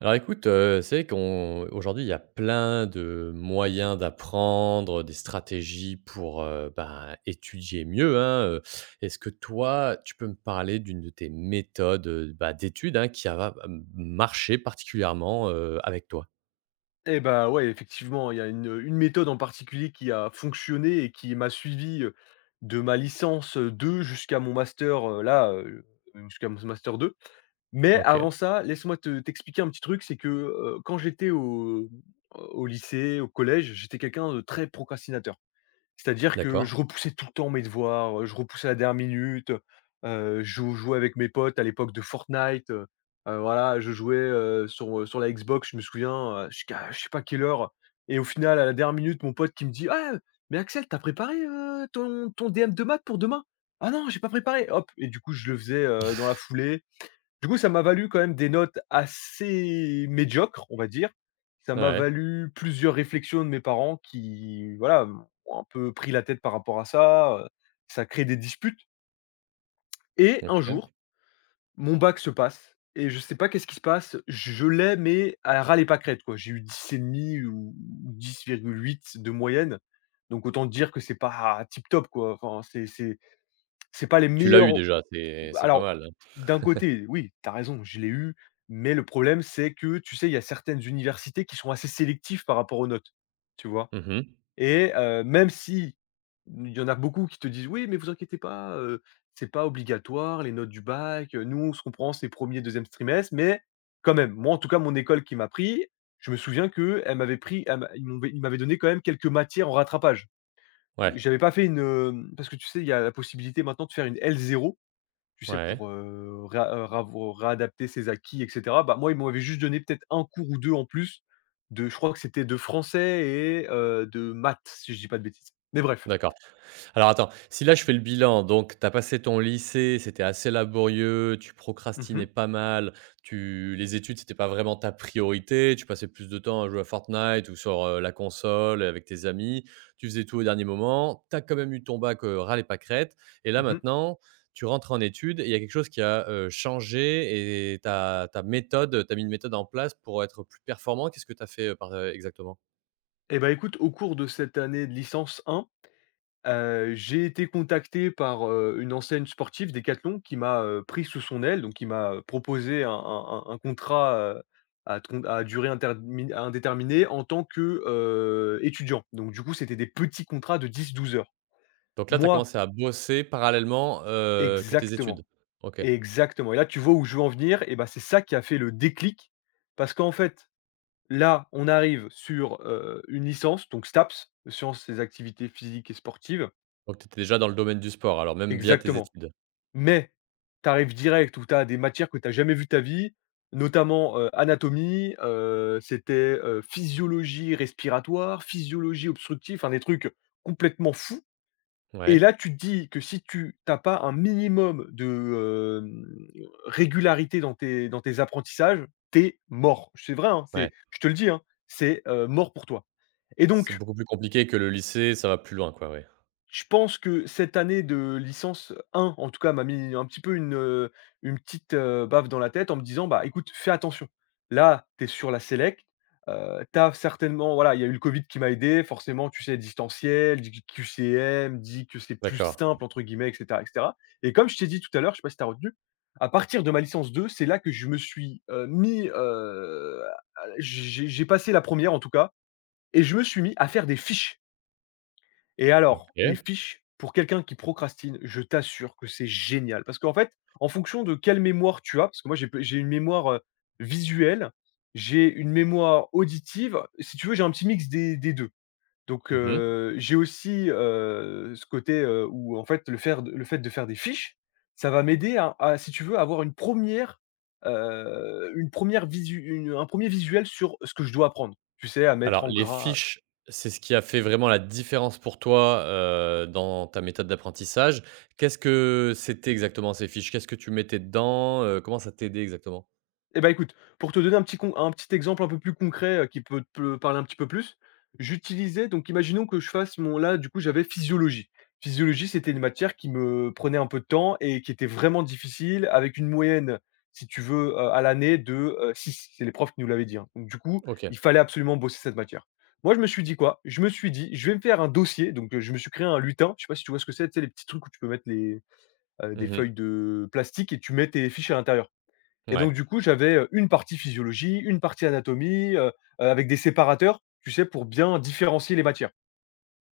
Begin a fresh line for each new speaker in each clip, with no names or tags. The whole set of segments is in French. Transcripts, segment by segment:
Alors écoute, c'est vrai qu'on aujourd'hui, il y a plein de moyens d'apprendre, des stratégies pour, ben, étudier mieux, hein. Est-ce que toi, tu peux me parler d'une de tes méthodes, bah, d'études, hein, qui a m marché particulièrement, avec toi?
Eh bah, ouais, effectivement, il y a une méthode en particulier qui a fonctionné et qui m'a suivi, de ma licence 2 jusqu'à mon master, là, jusqu'à mon master 2. Mais
OK,
avant ça, laisse-moi te t'expliquer un petit truc, c'est que, quand j'étais au lycée, au collège, j'étais quelqu'un de très procrastinateur. C'est-à-dire que je
d'accord.
repoussais tout le temps mes devoirs, je repoussais à la dernière minute, je jouais avec mes potes à l'époque de Fortnite. Voilà, je jouais sur la Xbox, je me souviens, jusqu'à je sais pas quelle heure. Et au final, à la dernière minute, mon pote qui me dit: «Ah, mais Axel, t'as préparé, ton DM de maths pour demain?» «Ah non, j'ai pas préparé», hop, et du coup, je le faisais, dans la foulée. Du coup, ça m'a valu quand même des notes assez médiocres, on va dire. Ça m'a
Ouais,
valu plusieurs réflexions de mes parents qui, voilà, ont un peu pris la tête par rapport à ça. Ça crée des disputes. Et un
OK.
jour, mon bac se passe et je sais pas qu'est-ce qui se passe, je l'ai, mais à râler pas crête, quoi. J'ai eu 10,5 ou 10,8 de moyenne, donc autant dire que c'est pas tip top, quoi. Enfin, c'est pas les
Tu l'as eu
meilleurs.
déjà, c'est pas
Alors,
mal, hein.
d'un côté, oui, t'as raison, je l'ai eu, mais le problème, c'est que, tu sais, il y a certaines universités qui sont assez sélectives par rapport aux notes, tu vois?
Mmh.
Et même si il y en a beaucoup qui te disent: «Oui, mais vous inquiétez pas, c'est pas obligatoire les notes du bac, nous, on se comprend, c'est premier, deuxième trimestre», mais quand même, moi, en tout cas, mon école qui m'a pris, je me souviens que elle m'avait pris elle m'a ils m'avaient donné quand même quelques matières en rattrapage.
Ouais,
J'avais pas fait une, hem parce que tu sais, il y a la possibilité maintenant de faire une L0. Tu sais,
ouais,
pour, réa ravo réadapter ses acquis, et cetera. Bah, moi, ils m'avaient juste donné peut-être un cours ou 2 en plus de, je crois que c'était de français et de maths, si je dis pas de bêtises. Mais bref.
d'accord. Alors attends, si là je fais le bilan, donc tu as passé ton lycée, c'était assez laborieux, tu
Mmh mh.
procrastinais pas mal, tu les études, c'était pas vraiment ta priorité, tu passais plus de temps à jouer à Fortnite ou sur, la console avec tes amis, tu faisais tout au dernier moment, tu as quand même eu ton bac, ras les pâquerettes et là
Mmh mh.
maintenant, tu rentres en études et il y a quelque chose qui a, changé et ta méthode, tu as mis une méthode en place pour être plus performant. Qu'est-ce que tu as fait, exactement?
Et bah, écoute, au cours de cette année de licence 1, j'ai été contacté par, une enseigne sportive, Decathlon, qui m'a, pris sous son aile, donc qui m'a, proposé un contrat, à durée intermin indéterminée en tant que, étudiant. Donc du coup, c'était des petits contrats de 10, 12 heures.
Donc là, tu as
Moi,
commencé à bosser parallèlement, que tes
exactement,
études? OK.
exactement, et là, tu vois où je veux en venir, et ben, c'est ça qui a fait le déclic parce qu'en fait, là, on arrive sur, une licence, donc STAPS, sciences des activités physiques et sportives.
Donc tu étais déjà dans le domaine du sport, alors même via tes
Exactement,
études?
mais tu arrives direct où tu as des matières que tu as jamais vues de ta vie, notamment, anatomie, c'était, physiologie respiratoire, physiologie obstructive, enfin des trucs complètement fous. Et
Ouais,
là, tu te dis que si tu n'as pas un minimum de, hem, régularité dans tes apprentissages, t'es mort. C'est vrai, hein, c'est,
ouais.
je te le dis, hein, c'est, mort pour toi. Et
C'est
donc
beaucoup plus compliqué que le lycée, ça va plus loin quoi, ouais.
je pense que cette année de licence 1, en tout cas, m'a mis un petit peu une petite, baffe dans la tête en me disant: «Bah, écoute, fais attention. Là, tu es sur la sélect, tu certainement», voilà, il y a eu le covid qui m'a aidé, forcément, tu sais, distanciel, dit que c'est «plus
D'accord,
simple» entre guillemets, et cetera, et cetera. Et comme je t'ai dit tout à l'heure, je sais pas si tu as retenu, à partir de ma licence 2, c'est là que je me suis, mis, à j'ai passé la première, en tout cas, et je me suis mis à faire des fiches. Et alors,
OK.
les fiches, pour quelqu'un qui procrastine, je t'assure que c'est génial. Parce qu'en fait, en fonction de quelle mémoire tu as, parce que moi j'ai une mémoire, visuelle, j'ai une mémoire auditive, si tu veux, j'ai un petit mix des 2. Donc,
Mmh.
j'ai aussi, ce côté, où en fait le fait de faire des fiches, ça va m'aider à, si tu veux, avoir une première, re une première visu une un premier visuel sur ce que je dois apprendre. Tu sais, à mettre
Alors
en
les
gras.
fiches, c'est ce qui a fait vraiment la différence pour toi, dans ta méthode d'apprentissage. Qu'est-ce que c'était exactement ces fiches? Qu'est-ce que tu mettais dedans? Comment ça t'aidait exactement?
Eh ben écoute, pour te donner un petit exemple un peu plus concret, qui peut te parler un petit peu plus, j'utilisais, donc imaginons que je fasse mon là, du coup, j'avais physiologie. Physiologie, c'était une matière qui me prenait un peu de temps et qui était vraiment difficile avec une moyenne, si tu veux, c'est les profs qui nous l'avaient dit, hein. Donc du coup,
OK.
il fallait absolument bosser cette matière. Moi, je me suis dit quoi? Je me suis dit: «Je vais me faire un dossier», donc je me suis créé un lutin. Je sais pas si tu vois ce que c'est? Tu sais, les petits trucs où tu peux mettre les, des
Mmh.
feuilles de plastique et tu mets tes fiches à l'intérieur. Et donc
Ouais,
du coup, j'avais, une partie physiologie, une partie anatomie, avec des séparateurs, tu sais, pour bien différencier les matières.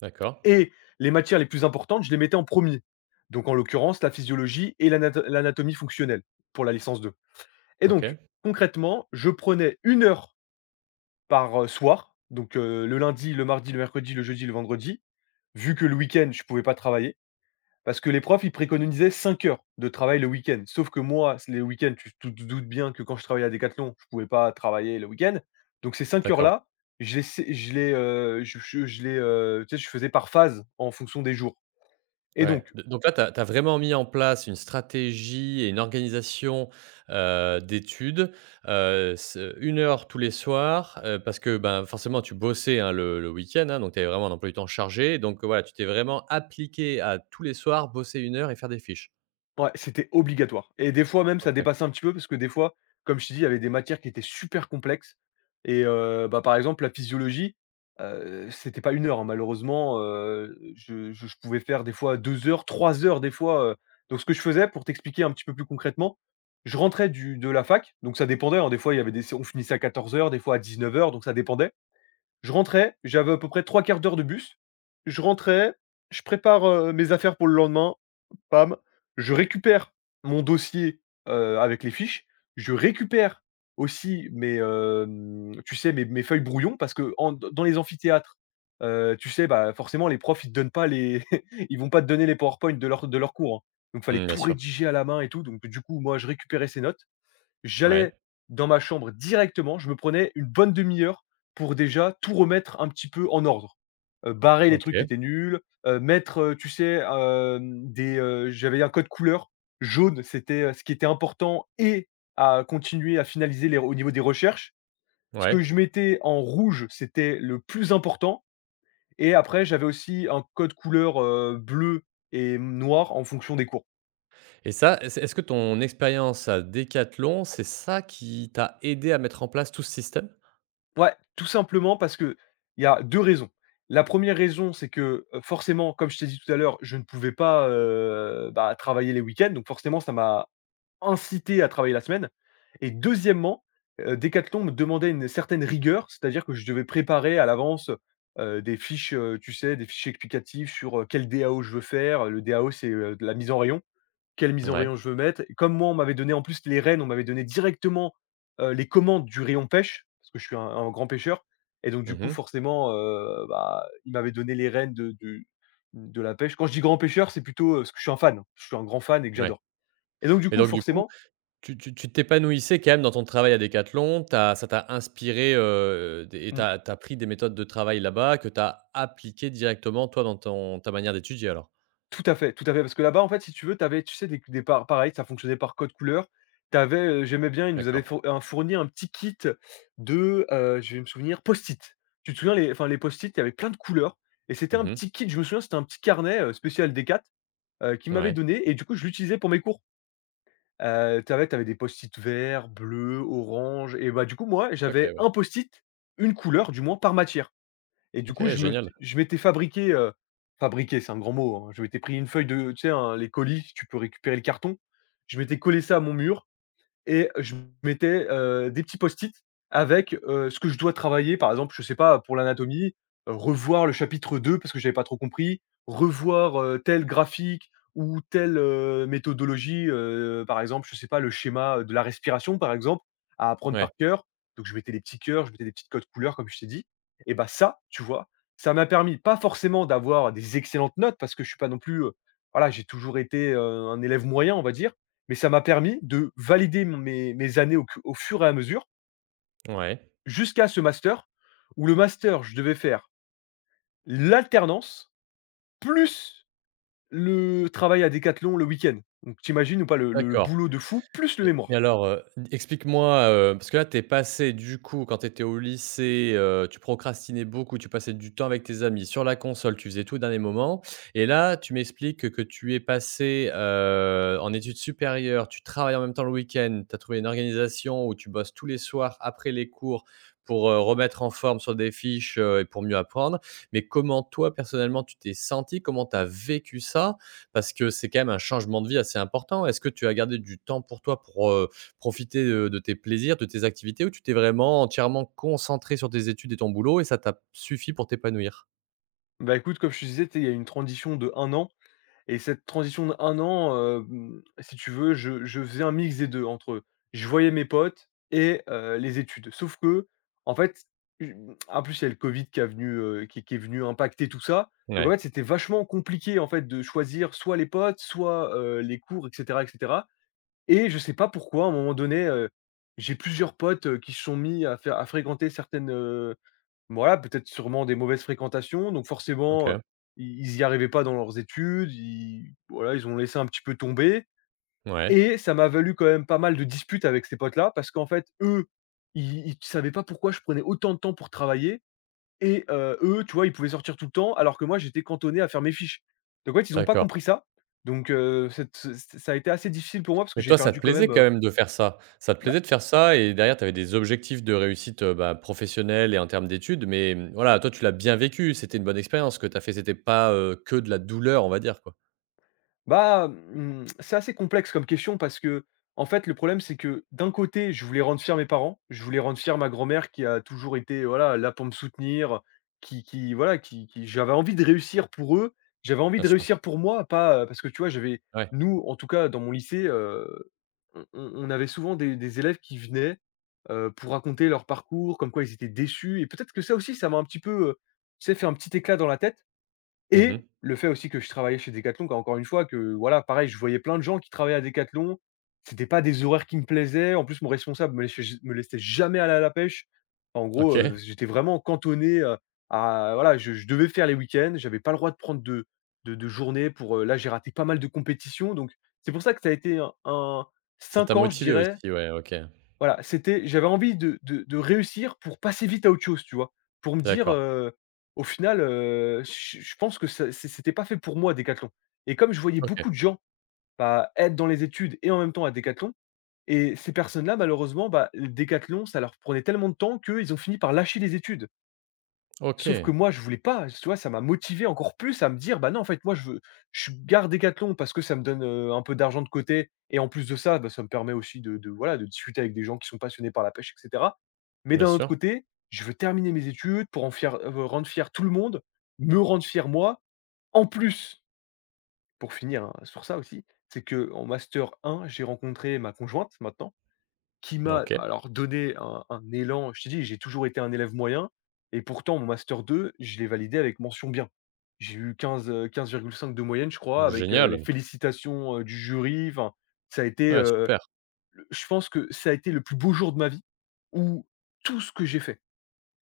d'accord.
Et les matières les plus importantes, je les mettais en premier. Donc en l'occurrence, la physiologie et l'anatomie fonctionnelle pour la licence 2. Et donc
OK.
concrètement, je prenais 1 heure par, soir, donc, le lundi, le mardi, le mercredi, le jeudi, le vendredi, vu que le week-end, je ne pouvais pas travailler. Parce que les profs, ils préconisaient 5 heures de travail le week-end. Sauf que moi, c les week-ends, tu tu te doutes bien que quand je travaillais à Decathlon, je pouvais pas travailler le week-end. Donc ces cinq
D'accord.
heures-là, je les sé je les, tu sais, je faisais par phase en fonction des jours. Et
Ouais,
donc,
d donc là, tu as vraiment mis en place une stratégie et une organisation, d'études, ce 1 heure tous les soirs, parce que, ben, forcément tu bossais, hein, le week-end, hein, donc tu avais vraiment un emploi du temps chargé, donc voilà, tu t'es vraiment appliqué à tous les soirs bosser une heure et faire des fiches?
ouais, c'était obligatoire et des fois même ça
OK.
dépassait un petit peu parce que des fois, comme je t'ai dit, il y avait des matières qui étaient super complexes. Et bah, par exemple la physiologie, c'était pas 1 heure, hein, malheureusement, je pouvais faire des fois 2 heures, 3 heures des fois. Donc ce que je faisais pour t'expliquer un petit peu plus concrètement, je rentrais du de la fac, donc ça dépendait, hein, des fois il y avait des on finissait à 14 heures, des fois à 19 heures, donc ça dépendait. Je rentrais, j'avais à peu près trois quarts d'heure de bus, je rentrais, je prépare, mes affaires pour le lendemain, pam, je récupère mon dossier, avec les fiches, je récupère aussi tu sais, mes feuilles brouillons parce que d dans les amphithéâtres, tu sais, bah, forcément les profs, ils te donnent pas les ils vont pas te donner les PowerPoint de leur cours, hein. Donc fallait
Mmh, bien
tout
sûr.
rédiger à la main et tout, donc du coup, moi, je récupérais ces notes. J'allais
Ouais.
dans ma chambre directement, je me prenais une bonne demi heure pour déjà tout remettre un petit peu en ordre. Barrer les trucs qui
OK.
étaient nuls, mettre, tu sais, des, j'avais un code couleur. Jaune, c'était, ce qui était important et à continuer à finaliser les au niveau des recherches. Ce
Ouais
que je mettais en rouge, c'était le plus important, et après j'avais aussi un code couleur, bleu et noir en fonction des cours.
et ça, est-ce que ton expérience à Decathlon, c'est ça qui t'a aidé à mettre en place tout ce système?
Ouais, tout simplement parce que il y a 2 raisons. La première raison, c'est que, forcément, comme je t'ai dit tout à l'heure, je ne pouvais pas, bah, travailler les week-ends, donc forcément, ça m'a incité à travailler la semaine. Et deuxièmement, Decathlon me demandait une certaine rigueur, c'est-à-dire que je devais préparer à l'avance, des fiches, tu sais, des fiches explicatives sur, quel DAO je veux faire. Le DAO, c'est, de la mise en rayon. Quelle mise en
Ouais.
rayon je veux mettre? Et comme moi, on m'avait donné en plus les rênes, on m'avait donné directement, les commandes du rayon pêche, parce que je suis un grand pêcheur. Et donc du coup,
Mmh.
forcément, bah, il m'avait donné les rênes de la pêche. Quand je dis grand pêcheur, c'est plutôt, parce que je suis un fan, je suis un grand fan et que
Ouais.
j'adore. Et donc du
Et
coup
donc du coup,
forcément
tu t'épanouissais quand même dans ton travail à Decathlon, tu ça t'a inspiré, des et tu
mmh.
as tu as pris des méthodes de travail là-bas que tu as appliquées directement toi dans ton ta manière d'étudier alors?
Tout à fait, parce que là-bas, en fait, si tu veux, tu avais, tu sais, des par pareil, ça fonctionnait par code couleur. T'avais, j'aimais bien, ils nous avaient
D'accord.
fourni un petit kit de, je vais me souvenir, Post-it. Tu te souviens les Post-it, il y avait plein de couleurs et c'était un
Mmh mh.
petit kit, je me souviens, c'était un petit carnet, spécial Decathlon, qu'ils m'avaient
Ouais.
donné et du coup, je l'utilisais pour mes cours. T'avais avais des Post-it verts, bleus, orange. Et bah, du coup, moi,
OK,
j'avais
ouais.
un Post-it, une couleur du moins par matière. Et du coup,
OK,
je me
génial.
je m'étais fabriqué, fabriqué, c'est un grand mot, hein. Je m'étais pris une feuille de, tu sais, un les colis, si tu peux récupérer le carton. Je m'étais collé ça à mon mur et je mettais, des petits post-it avec, ce que je dois travailler. Par exemple, je sais pas, pour l'anatomie, revoir le chapitre 2 parce que j'avais pas trop compris, revoir, tel graphique ou telle, méthodologie, par exemple, je sais pas, le schéma de la respiration, par exemple, à apprendre
Ouais,
par cœur. Donc je mettais des petits cœurs, je mettais des petites codes couleurs comme je t'ai dit. Et bah, ça, tu vois, ça m'a permis pas forcément d'avoir des excellentes notes parce que je suis pas non plus, voilà, j'ai toujours été, un élève moyen, on va dire. Mais ça m'a permis de valider mon mes mes années au fur et à mesure,
ouais.
jusqu'à ce master, où le master, je devais faire l'alternance, plus le travail à Décathlon le week-end. Donc tu imagines ou pas le
D'accord.
boulot de fou, plus le
Et
mémoire.
alors, explique-moi, parce que là, tu es passé du coup, quand tu étais au lycée, tu procrastinais beaucoup, tu passais du temps avec tes amis, sur la console, tu faisais tout au dernier moment et là, tu m'expliques que tu es passé, en études supérieures, tu travailles en même temps le week-end, tu as trouvé une organisation où tu bosses tous les soirs après les cours pour, remettre en forme sur des fiches, et pour mieux apprendre. Mais comment toi, personnellement, tu t'es senti? Comment tu as vécu ça? Parce que c'est quand même un changement de vie assez important. Est-ce que tu as gardé du temps pour toi pour, profiter, de tes plaisirs, de tes activités ou tu t'es vraiment entièrement concentré sur tes études et ton boulot et ça t'a suffi pour t'épanouir?
Bah, écoute, comme je te disais, tu il y a une transition de 1 an. Et cette transition de 1 an, si tu veux, je faisais un mix des 2 entre je voyais mes potes et les études. Sauf que en fait, j en plus, il y a le Covid qui est venu impacter tout ça. Donc en
Ouais,
fait, c'était vachement compliqué, en fait, de choisir soit les potes, soit, les cours et cetera et cetera. Et je sais pas pourquoi, à un moment donné, j'ai plusieurs potes, qui se sont mis à faire à fréquenter certaines, voilà, peut-être sûrement des mauvaises fréquentations, donc forcément,
OK.
i ils n'y arrivaient pas dans leurs études, ils voilà, ils ont laissé un petit peu tomber
Ouais,
et ça m'a valu quand même pas mal de disputes avec ces potes-là parce qu'en fait, eux, ils ne savaient pas pourquoi je prenais autant de temps pour travailler et eux, tu vois, ils pouvaient sortir tout le temps alors que moi, j'étais cantonné à faire mes fiches. Donc en fait, ils n'ont pas
d'accord.
compris ça, donc cette c ça a été assez difficile pour moi parce que
Mais
j'ai
toi, ça te
perdu quand même,
plaisait quand
heu.
même de faire ça? Ça te plaisait de faire ça et derrière tu avais des objectifs de réussite, bah, professionnelle et en termes d'études, mais, mmh, voilà, toi tu l'as bien vécu, c'était une bonne expérience que tu as fait, c'était pas, que de la douleur, on va dire, quoi?
Bah, mmh, c'est assez complexe comme question parce que, en fait, le problème, c'est que d'un côté, je voulais rendre fier mes parents, je voulais rendre fier ma grand-mère qui a toujours été, voilà, là pour me soutenir, qui voilà, qui j'avais envie de réussir pour eux, j'avais envie
Bien
de
sûr.
réussir pour moi, pas, parce que tu vois, j'avais
Ouais.
nous, en tout cas dans mon lycée, on avait souvent des élèves qui venaient, pour raconter leur parcours, comme quoi ils étaient déçus et peut-être que ça aussi, ça m'a un petit peu, tu sais, fait un petit éclat dans la tête. Et
Mmh.
le fait aussi que je travaillais chez Decathlon, qu'en encore une fois, que voilà, pareil, je voyais plein de gens qui travaillaient à Decathlon. C'était pas des horaires qui me plaisaient. En plus, mon responsable me laissait jamais aller à la pêche. En gros,
OK.
j'étais vraiment cantonné, à voilà, je devais faire les week-ends. J'avais pas le droit de prendre de journées pour, là, j'ai raté pas mal de compétitions. Donc, c'est pour ça que ça a été un
Ça t'a
5 ans, je
motivé
dirais,
aussi, ouais, OK.
voilà, c'était j'avais envie de réussir pour passer vite à autre chose, tu vois? Pour me dire,
D'accord.
au final, je pense que ça c'est c'était pas fait pour moi Decathlon et comme je voyais
OK.
beaucoup de gens, bah, être dans les études et en même temps à Decathlon et ces personnes-là malheureusement, bah, le Decathlon ça leur prenait tellement de temps qu'eux, ils ont fini par lâcher les études. Sauf que
OK,
moi, je voulais pas, tu vois? Ça m'a motivé encore plus à me dire: «Bah, non, en fait, moi, je veux je garde Decathlon parce que ça me donne, un peu d'argent de côté et en plus de ça, bah, ça me permet aussi de voilà, de discuter avec des gens qui sont passionnés par la pêche et cetera. Mais
bien
d'un autre
sûr.
côté, je veux terminer mes études pour en fier rendre fier tout le monde, me rendre fier moi». En plus, pour finir, hein, sur ça aussi, c'est que en master 1 j'ai rencontré ma conjointe maintenant. Qui m'a
OK.
alors donné un élan. Je t'ai dit, j'ai toujours été un élève moyen et pourtant mon master 2, je l'ai validé avec mention bien. J'ai eu 15,5 de moyenne, je crois, avec, les
Génial.
félicitations, du jury. Enfin, ça a été,
Ouais, super.
le je pense que ça a été le plus beau jour de ma vie où tout ce que j'ai fait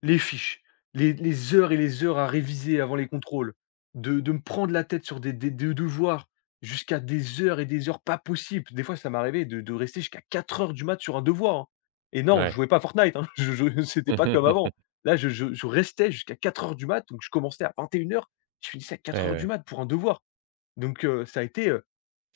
les fiches, les heures et les heures à réviser avant les contrôles, de me prendre la tête sur des devoirs jusqu'à des heures et des heures pas possibles. Des fois, ça m'est arrivé de rester jusqu'à quatre heures du mat sur un devoir, hein et non, je
Ouais.
jouais pas à Fortnite, hein, je c'était pas comme avant. Là, je restais jusqu'à quatre heures du mat, donc je commençais à 21:00, je finissais à quatre
Ouais,
heures du
ouais.
mat pour un devoir, donc ça a été,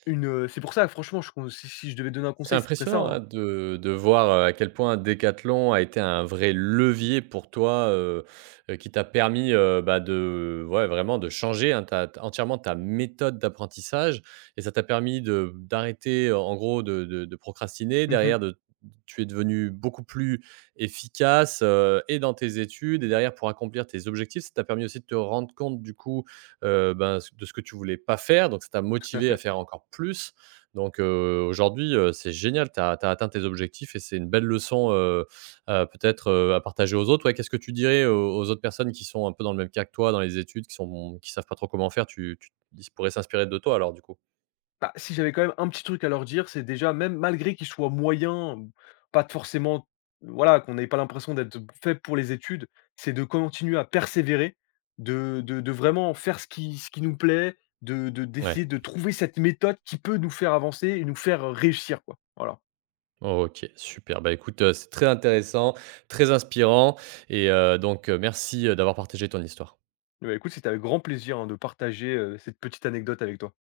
c'est pour ça franchement je con si si je devais donner un
C'est
conseil, ce serait ça,
impressionnant,
hein.
hein, de voir, à quel point Decathlon a été un vrai levier pour toi, qui t'a permis, bah, de ouais, vraiment de changer, hein, ta entièrement ta méthode d'apprentissage et ça t'a permis de d'arrêter, en gros, de procrastiner.
Mmh.
Derrière de tu es devenu beaucoup plus efficace, et dans tes études et derrière pour accomplir tes objectifs. Ça t'a permis aussi de te rendre compte du coup, ben, de ce que tu voulais pas faire, donc ça t'a
Tout à
motivé à
fait.
faire encore plus. Donc aujourd'hui, c'est génial, tu as atteint tes objectifs et c'est une belle leçon, peut-être, à partager aux autres. Ouais, qu'est-ce que tu dirais aux autres personnes qui sont un peu dans le même cas que toi, dans les études, qui sont qui savent pas trop comment faire? Tu tu ils pourraient s'inspirer de toi alors du coup?
Bah, si j'avais quand même un petit truc à leur dire, c'est déjà même malgré qu'ils soient moyens, pas forcément voilà, qu'on n'ait pas l'impression d'être fait pour les études, c'est de continuer à persévérer, de vraiment faire ce qui nous plaît, de
Ouais,
d'essayer de trouver cette méthode qui peut nous faire avancer et nous faire réussir, quoi. Voilà.
OK, super. Bah, écoute, c'est très intéressant, très inspirant et donc merci, d'avoir partagé ton histoire.
Bah, écoute, c'était avec grand plaisir, hein, de partager, cette petite anecdote avec toi.